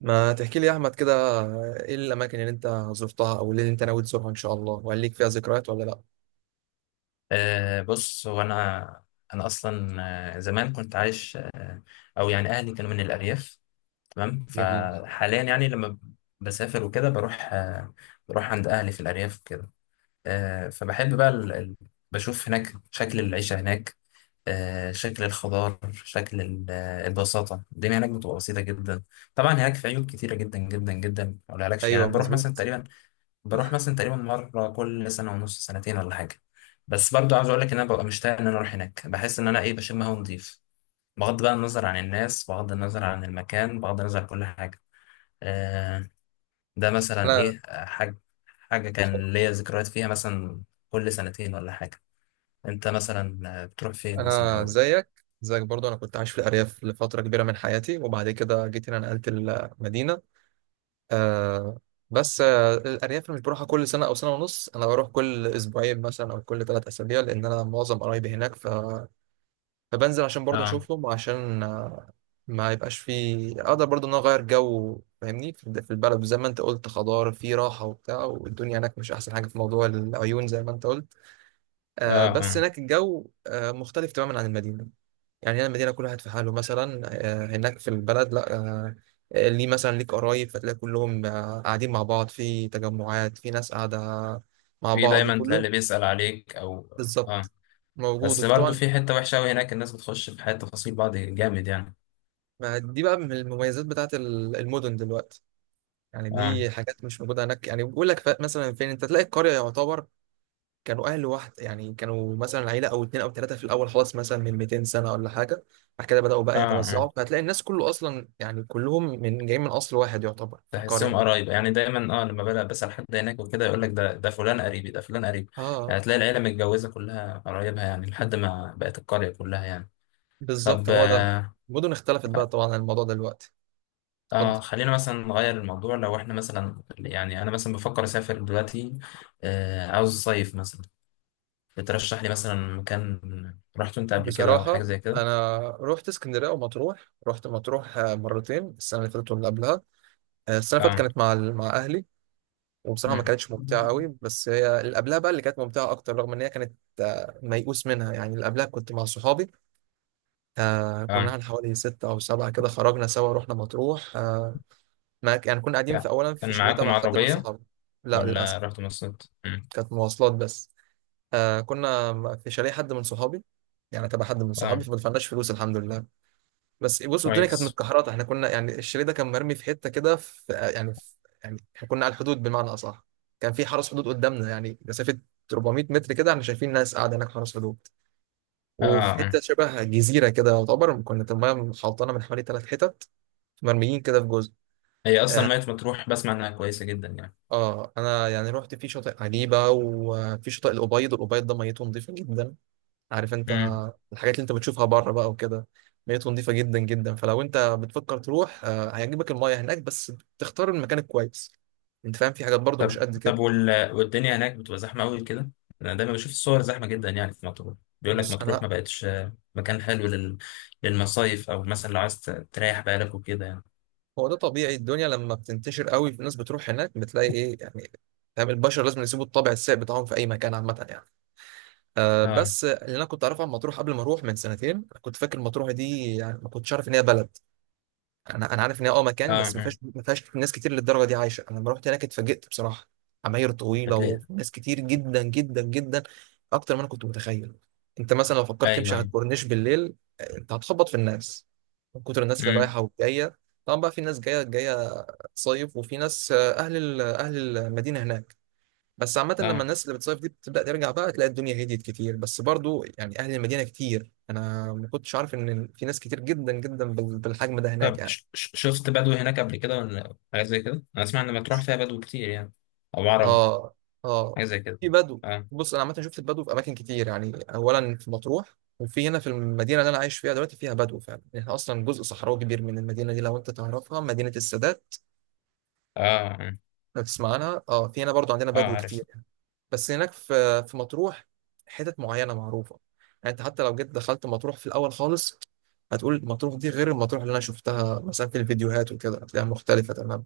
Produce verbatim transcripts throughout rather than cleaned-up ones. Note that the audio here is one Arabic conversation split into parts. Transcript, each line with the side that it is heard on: right: ما تحكي لي يا احمد كده، ايه الاماكن اللي انت زرتها او اللي انت ناوي تزورها ان شاء الله؟ وهل ليك فيها ذكريات ولا لا؟
left: أه بص، هو انا انا اصلا، آه، زمان كنت عايش أه او يعني اهلي كانوا من الارياف. تمام،
right: جميل.
left: فحاليا يعني لما بسافر وكده بروح أه بروح عند اهلي في الارياف كده. أه فبحب بقى ال... ال- بشوف هناك شكل العيشه هناك. أه شكل الخضار، شكل ال- آه، البساطه، الدنيا هناك بتبقى بسيطه جدا. طبعا هناك في عيوب كتيره جدا جدا جدا ما اقولهالكش يعني.
right: ايوه
left: أنا بروح مثلا
right: مظبوط.
left: تقريبا، بروح مثلا تقريبا مرة كل سنة ونص، سنتين ولا حاجة. بس برضو عاوز اقول لك ان انا ببقى مشتاق ان انا اروح هناك، بحس ان انا ايه بشم هوا نضيف، بغض بقى النظر عن الناس، بغض النظر عن المكان، بغض النظر عن كل حاجة. آه ده مثلا
right: انا
left: ايه، آه، حاجة حاجة كان ليا ذكريات فيها مثلا كل سنتين ولا حاجة. انت مثلا آه، بتروح فين مثلا
right: انا
left: أو...
right: زيك زيك برضو، انا كنت عايش في الارياف لفتره كبيره من حياتي وبعد كده جيت هنا نقلت المدينه. آه بس آه الارياف أنا مش بروحها كل سنه او سنه ونص، انا بروح كل اسبوعين مثلا او كل ثلاث اسابيع لان انا معظم قرايبي هناك. فبنزل عشان برضه
left: اه،
right: اشوفهم وعشان آه، ما يبقاش في، اقدر برضه ان انا اغير جو. فاهمني، في الد- في البلد زي ما انت قلت خضار في راحه وبتاع، والدنيا هناك مش احسن حاجه في موضوع العيون زي ما انت قلت.
left: اه،
right: آه بس
left: آه.
right: هناك الجو آه مختلف تماما عن المدينه. يعني هنا المدينه كل واحد في حاله، مثلا آه هناك في البلد لا، آه ليه مثلا ليك قرايب فتلاقي كلهم آه قاعدين مع بعض في تجمعات، في ناس قاعده مع
left: في
right: بعض
left: دايما تلاقي
right: وكلهم
left: اللي بيسأل عليك او... اه،
right: بالظبط موجود.
left: بس برضو
right: وطبعا
left: في حتة وحشة أوي هناك، الناس بتخش في حياة تفاصيل بعض جامد يعني.
right: ما دي بقى من المميزات بتاعت ال- المدن دلوقتي، يعني
left: اه،
right: دي حاجات مش موجودة هناك. يعني بيقول لك، ف- مثلا فين انت تلاقي القرية؟ يعتبر كانوا أهل واحد، يعني كانوا مثلا عيلة أو اتنين أو تلاتة في الأول خلاص، مثلا من مئتين سنة ولا حاجة. بعد كده بدأوا
left: اه،
right: بقى
left: آه.
right: يتوزعوا، فهتلاقي الناس كله أصلا يعني كلهم من جايين من أصل واحد يعتبر في القرية
left: تحسهم
right: دي.
left: قرايب يعني، دايما اه لما بلاقي بسأل حد هناك وكده يقول لك ده ده فلان قريبي، ده فلان قريبي.
right: اه،
left: يعني هتلاقي العيلة متجوزة كلها قرايبها يعني، لحد ما بقت القرية كلها يعني. طب،
right: بالظبط هو ده.
left: آه
right: المدن اختلفت بقى
left: خ-
right: طبعا عن الموضوع ده دلوقتي. اتفضل.
left: آه، خلينا مثلا نغير الموضوع. لو احنا مثلا، يعني انا مثلا بفكر اسافر دلوقتي، آه عاوز اصيف مثلا. بترشح لي مثلا مكان رحت انت قبل كده او حاجة
right: بصراحة
left: زي كده؟
right: أنا رحت اسكندرية ومطروح، رحت مطروح آه، مرتين، السنة اللي فاتت واللي قبلها. آه، السنة اللي فاتت
left: اه.
right: كانت مع ال- مع أهلي، وبصراحة ما
left: مم.
right: كانتش ممتعة قوي، بس هي اللي قبلها بقى اللي كانت ممتعة أكتر، رغم إن هي كانت آه، ميؤوس منها. يعني اللي قبلها كنت مع صحابي. آه، كنا
left: اه،
right: احنا حوالي ستة أو سبعة كده، خرجنا سوا رحنا مطروح. آه، ما ك- يعني كنا قاعدين في،
left: كا-
right: أولا في
left: كان
right: شاليه
left: معاكم
right: تبع حد من
left: عربية
right: صحابي. لا
left: ولا
right: للأسف،
left: رحتوا مصيف؟ مم.
right: كانت مواصلات بس. آه، كنا في شاليه حد من صحابي، يعني تبع حد من صحابي،
left: اه،
right: فما دفعناش فلوس الحمد لله. بس بص، الدنيا كانت
left: كويس.
right: متكهرطه، احنا كنا يعني الشاليه ده كان مرمي في حته كده، في يعني في يعني احنا كنا على الحدود بمعنى اصح، كان في حرس حدود قدامنا يعني مسافه أربعمئة متر كده، احنا شايفين ناس قاعده هناك حرس حدود.
left: اه،
right: وفي
left: آه.
right: حته شبه جزيره كده يعتبر، كنا المايه محوطانه من حوالي ثلاث حتت، مرميين كده في جزء.
left: هي اصلا
right: اه،
left: ميت مطروح، بسمع انها كويسه جدا يعني.
right: آه انا يعني رحت في شاطئ عجيبه وفي شاطئ الأبيض، الأبيض ده ميته نظيفه جدا. عارف انت
left: امم.
right: الحاجات اللي انت بتشوفها بره بقى وكده، ميته نظيفه جدا جدا. فلو انت بتفكر تروح آه، هيعجبك المايه هناك، بس تختار المكان الكويس. انت فاهم، في حاجات برضو مش قد
left: طب،
right: كده.
left: وال... والدنيا هناك بتبقى زحمه قوي كده؟ انا دايما بشوف الصور زحمه جدا يعني في مطروح. بيقول لك
right: بص
left: مطروح ما
right: انا
left: بقتش آه، مكان حلو لل... للمصايف، او مثلا لو عايز ت- تريح بالك وكده يعني.
right: هو ده طبيعي، الدنيا لما بتنتشر قوي، الناس بتروح هناك بتلاقي ايه يعني، فاهم؟ البشر لازم يسيبوا الطابع السيء بتاعهم في اي مكان عامه يعني. أه،
left: اه،
right: بس اللي انا كنت اعرفه عن مطروح قبل ما اروح من سنتين، كنت فاكر مطروح دي يعني ما كنتش عارف ان هي بلد. انا انا عارف ان هي اه
left: اه،
right: مكان، بس ما
left: آه.
right: فيهاش ما فيهاش ناس كتير للدرجه دي عايشه. انا لما رحت هناك اتفاجئت بصراحه، عماير طويله
left: بتلاقي.
right: وناس كتير جدا جدا جدا، اكتر ما انا كنت متخيل. انت مثلا لو فكرت تمشي
left: ايوه،
right: على
left: ايوه.
right: الكورنيش بالليل، آه، انت هتخبط في الناس من كتر الناس اللي
left: امم.
right: رايحه والجايه. طبعا بقى في ناس جايه جايه تصيف، وفي ناس آه، اهل ال- اهل المدينه هناك. بس عامه لما
left: اه.
right: الناس اللي بتصيف دي بتبدا ترجع بقى، تلاقي الدنيا هديت كتير. بس برضو يعني اهل المدينه كتير، انا ما كنتش عارف ان في ناس كتير جدا جدا بال- بالحجم ده هناك
left: طب،
right: يعني.
left: ش... ش- شفت بدو هناك قبل كده ولا حاجه زي كده؟ انا اسمع ان مطروح فيها بدو كتير يعني، او عرب،
right: اه اه،
left: حاجه زي كده.
right: في بدو.
left: اه.
right: بص انا عامه شفت البدو في اماكن كتير، يعني اولا في مطروح، وفي هنا في المدينه اللي انا عايش فيها دلوقتي فيها بدو فعلا. احنا اصلا جزء صحراوي كبير من المدينه دي، لو انت تعرفها مدينه السادات،
left: اه. اه،
right: لو تسمع عنها، اه في هنا برضو عندنا
left: آه
right: بدو
left: عارف.
right: كتير. بس هناك في في مطروح حتت معينه معروفه. يعني انت حتى لو جيت دخلت مطروح في الاول خالص، هتقول مطروح دي غير المطروح اللي انا شفتها مثلا في الفيديوهات وكده، هتلاقيها مختلفه تماما.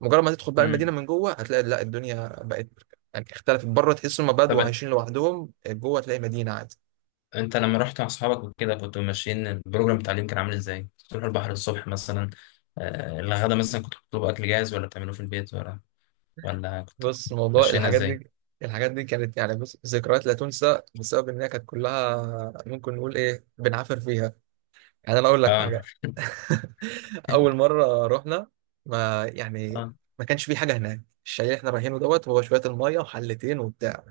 right: مجرد ما تدخل بقى المدينه
left: امم.
right: من جوه، هتلاقي لا الدنيا بقت يعني اختلفت. بره تحس هم
left: طب
right: بدو عايشين لوحدهم، جوه تلاقي مدينه عادي.
left: انت لما رحت مع اصحابك وكده، كنتوا ماشيين البروجرام التعليم كان عامل ازاي؟ تروحوا البحر الصبح مثلا، آه، الغدا مثلا كنتوا بتطلبوا اكل جاهز ولا بتعملوه في البيت، ولا ولا كنتوا
right: بص، موضوع
left: ماشيين
right: الحاجات
left: ازاي؟
right: دي، الحاجات دي كانت يعني بص ذكريات لا تنسى بسبب ان هي كانت كلها ممكن نقول ايه، بنعافر فيها. يعني انا اقول لك
left: اه.
right: حاجه، اول مره رحنا، ما يعني
left: اه.
right: ما كانش في حاجه هناك. الشاليه اللي احنا رايحينه دوت، هو شويه الميه وحلتين وبتاع.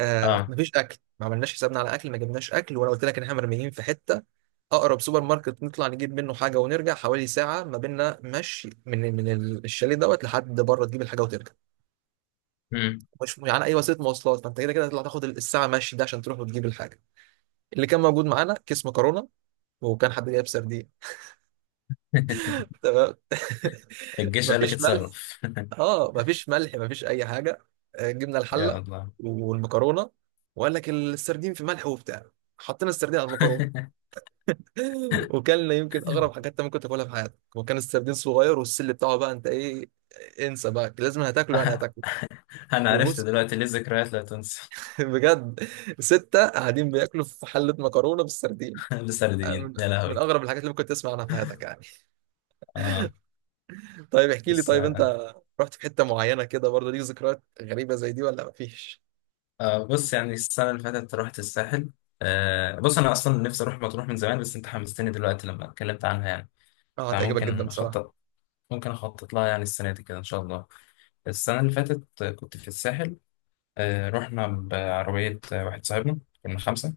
right: آه،
left: اه.
right: مفيش اكل، ما عملناش حسابنا على اكل ما جبناش اكل، وانا قلت لك ان احنا مرميين في حته. اقرب سوبر ماركت نطلع نجيب منه حاجه ونرجع، حوالي ساعه ما بيننا مشي، من من الشاليه دوت لحد بره تجيب الحاجه وترجع.
left: مم.
right: مش يعني اي وسيله مواصلات، فانت كده كده هتطلع تاخد الساعه مشي ده عشان تروح وتجيب الحاجه. اللي كان موجود معانا كيس مكرونه، وكان حد جايب سردين. تمام.
left: الجيش قال لك
right: مفيش ملح.
left: اتصرف.
right: اه مفيش ملح، مفيش اي حاجه. آه، جبنا
left: يا
right: الحله
left: الله.
right: والمكرونه، وقال لك السردين في ملح وبتاع، حطينا السردين على المكرونه. وكلنا يمكن اغرب حاجات انت ممكن تاكلها في حياتك. وكان السردين صغير والسل بتاعه بقى، انت ايه، انسى بقى، لازم هتاكله يعني هتاكله.
left: انا عرفت
right: وبص،
left: دلوقتي ليه ذكريات لا تنسى.
right: بجد، ستة قاعدين بياكلوا في حلة مكرونة بالسردين،
left: بسردين
right: من
left: يا
right: من
left: لهوي.
right: أغرب الحاجات اللي ممكن تسمع عنها في حياتك يعني.
left: اه
right: طيب احكي لي،
left: بص
right: طيب انت رحت في حتة معينة كده برضه ليك ذكريات غريبة زي دي ولا مفيش؟
left: آه بص، يعني السنه اللي فاتت رحت الساحل. آه بص، انا اصلا نفسي اروح مطروح من زمان، بس انت حمستني دلوقتي لما اتكلمت عنها يعني.
right: اه هتعجبك جدا
left: فممكن
right: بصراحة.
left: اخطط ممكن أخطط لها، يعني السنة دي كده إن شاء الله. السنة اللي فاتت آه، كنت في الساحل. آه، رحنا بعربية، آه، واحد صاحبنا، كنا خمسة.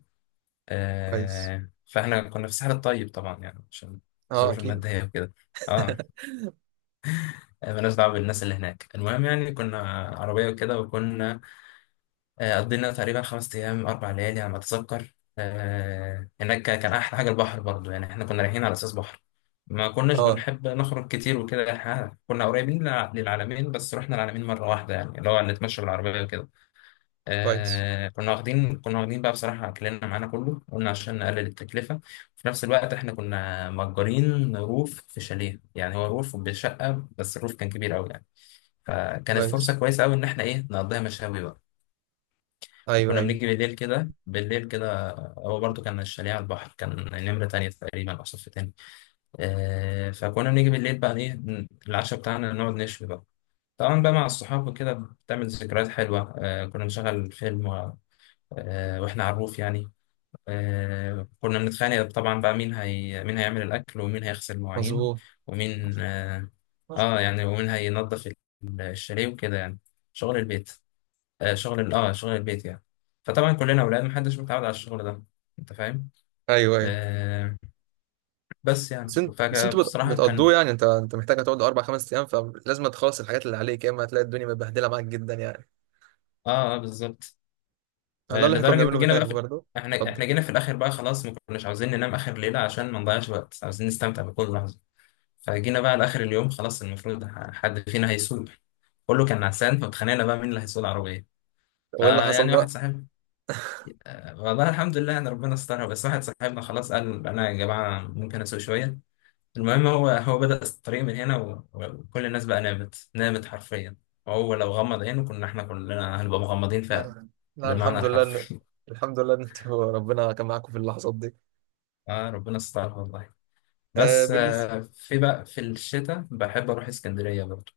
right: كويس.
left: آه، فإحنا كنا في الساحل الطيب طبعا، يعني عشان
right: اه
left: الظروف
right: اكيد.
left: المادية وكده. اه. آه، مالناش دعوة بالناس اللي هناك، المهم يعني كنا عربية وكده، وكنا آه، قضينا تقريبا خمس أيام، أربع ليالي على ما أتذكر. آه، هناك كا- كان أحلى حاجة البحر، برضو يعني إحنا كنا رايحين على أساس بحر. ما كناش
right: اه.
left: بنحب نخرج كتير وكده، إحنا كنا قريبين للع- للعلمين. بس رحنا العلمين مرة واحدة، يعني اللي هو نتمشى بالعربية وكده.
right: كويس
left: آه، كنا واخدين كنا واخدين بقى بصراحة أكلنا معانا كله، قلنا عشان نقلل التكلفة. في نفس الوقت إحنا كنا مأجرين روف في شاليه، يعني هو روف بشقة بس الروف كان كبير أوي يعني. فكانت
right: كويس.
left: فرصة كويسة أوي إن إحنا إيه نقضيها مشاوي بقى.
right: ايوه
left: كنا
right: ايوه
left: بنيجي بالليل كده، بالليل كده. هو برضو كان الشاليه على البحر، كان نمرة تانية تقريبا أو صف تاني. آه فكنا بنيجي بالليل بقى إيه ن- العشاء بتاعنا، نقعد نشوي بقى. طبعا بقى مع الصحاب وكده بتعمل ذكريات حلوة. آه كنا بنشغل فيلم و- آه وإحنا على الروف يعني. آه كنا بنتخانق طبعا بقى، مين هي مين هيعمل الأكل، ومين هيغسل المواعين،
right: مظبوط.
left: ومين آه, آه يعني ومين هينظف الشاليه وكده يعني. شغل البيت، آه، شغل ال- اه شغل البيت يعني. فطبعا كلنا اولاد محدش متعود على الشغل ده، انت فاهم.
right: ايوه ايوه.
left: آه بس
right: بس
left: يعني
right: انت، بس
left: فجأة
right: انتوا بت-
left: بصراحة
right: بتقضوه
left: كان.
right: يعني، انت انت محتاج هتقعد اربع خمس ايام، فلازم تخلص الحاجات اللي عليك، يا اما هتلاقي الدنيا متبهدله معاك جدا يعني.
left: اه، آه، بالظبط.
right: ده
left: آه
right: اللي احنا كنا
left: لدرجة
right: بنعمله
left: جينا
right: هناك
left: بقى في...
right: برضه.
left: احنا احنا
right: اتفضل.
left: جينا في الاخر بقى خلاص، ما كناش عاوزين ننام اخر ليلة عشان ما نضيعش وقت، عاوزين نستمتع بكل لحظة. فجينا بقى لاخر اليوم خلاص، المفروض ح- حد فينا هيسوق. كله كان نعسان، فاتخانقنا بقى مين اللي هيسوق العربية.
right: وايه اللي حصل
left: فيعني واحد
right: بقى؟
left: صاحب والله الحمد لله يعني ربنا استرها، بس واحد صاحبنا خلاص قال انا يا جماعة ممكن اسوق شوية. المهم هو هو بدأ الطريق من هنا و- وكل الناس بقى نامت، نامت حرفيا. وهو لو غمض عينه كنا احنا كلنا هنبقى مغمضين فعلا،
right: لا لا،
left: بالمعنى
right: الحمد لله ان
left: الحرفي.
right: الحمد لله ان انتوا ربنا كان معاكم في اللحظات دي.
left: اه، ربنا استر والله.
right: آه
left: بس،
right: بالنسبه،
left: آه، في بقى في الشتاء بحب اروح اسكندرية برضه.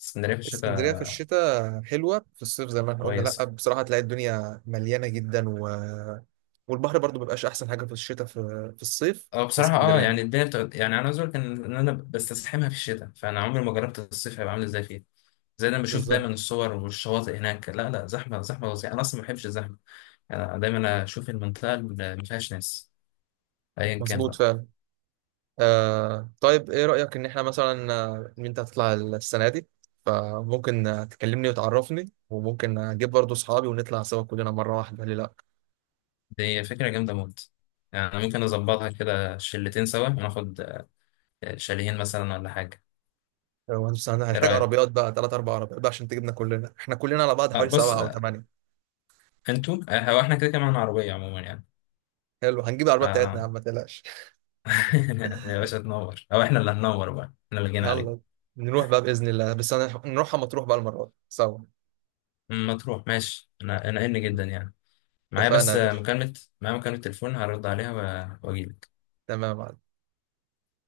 left: اسكندرية في
right: اسكندرية
left: الشتاء
right: في الشتاء حلوة، في الصيف زي ما احنا قلنا لأ
left: كويس.
right: بصراحة هتلاقي الدنيا مليانة جدا و... والبحر برضو مبيبقاش أحسن حاجة في الشتاء، في, في الصيف
left: اه،
right: في
left: بصراحة، اه
right: اسكندرية.
left: يعني الدنيا بتبقى، يعني انا عاوز اقول لك ان إن انا بستزحمها في الشتاء، فانا عمري ما جربت الصيف هيبقى عامل ازاي فيه. زي ده، انا بشوف
right: بالظبط.
left: دايما الصور والشواطئ هناك لا لا، زحمه زحمه فظيعه، انا اصلا ما بحبش الزحمه. يعني دايما اشوف المنطقه اللي ما فيهاش ناس، ايا كان
right: مظبوط
left: بقى.
right: فعلا. آه طيب إيه رأيك إن احنا مثلا، آه، إن أنت هتطلع السنة دي، فممكن آه، تكلمني وتعرفني، وممكن أجيب برضو أصحابي ونطلع سوا كلنا مرة واحدة، ليه لأ؟
left: دي فكرة جامدة موت. يعني أنا ممكن نظبطها كده شلتين سوا، وناخد آه، شاليهين مثلا ولا حاجة.
right: وهنس-
left: ايه
right: هنحتاج
left: رأيك؟
right: عربيات بقى، تلات أربع عربيات بقى عشان تجيبنا كلنا، احنا كلنا على بعض
left: آه
right: حوالي
left: بص،
right: سبعة أو
left: آه،
right: تمانية.
left: انتوا، آه، هو احنا كده كمان عربية عموما يعني.
right: حلو، هنجيب العربية بتاعتنا يا
left: آه.
right: عم ما تقلقش.
left: يا باشا تنور، او احنا اللي هننور بقى، احنا اللي جينا عليك.
right: يلا نروح بقى بإذن الله، بس أنا نروح مطروح بقى المرة دي سوا.
left: أم، ما تروح ماشي، انا انا ان جدا يعني، معايا
right: اتفقنا
left: بس
right: يا
left: آه،
right: باشا.
left: مكالمة معايا مكالمة تليفون هرد عليها، و- واجيلك.
right: تمام.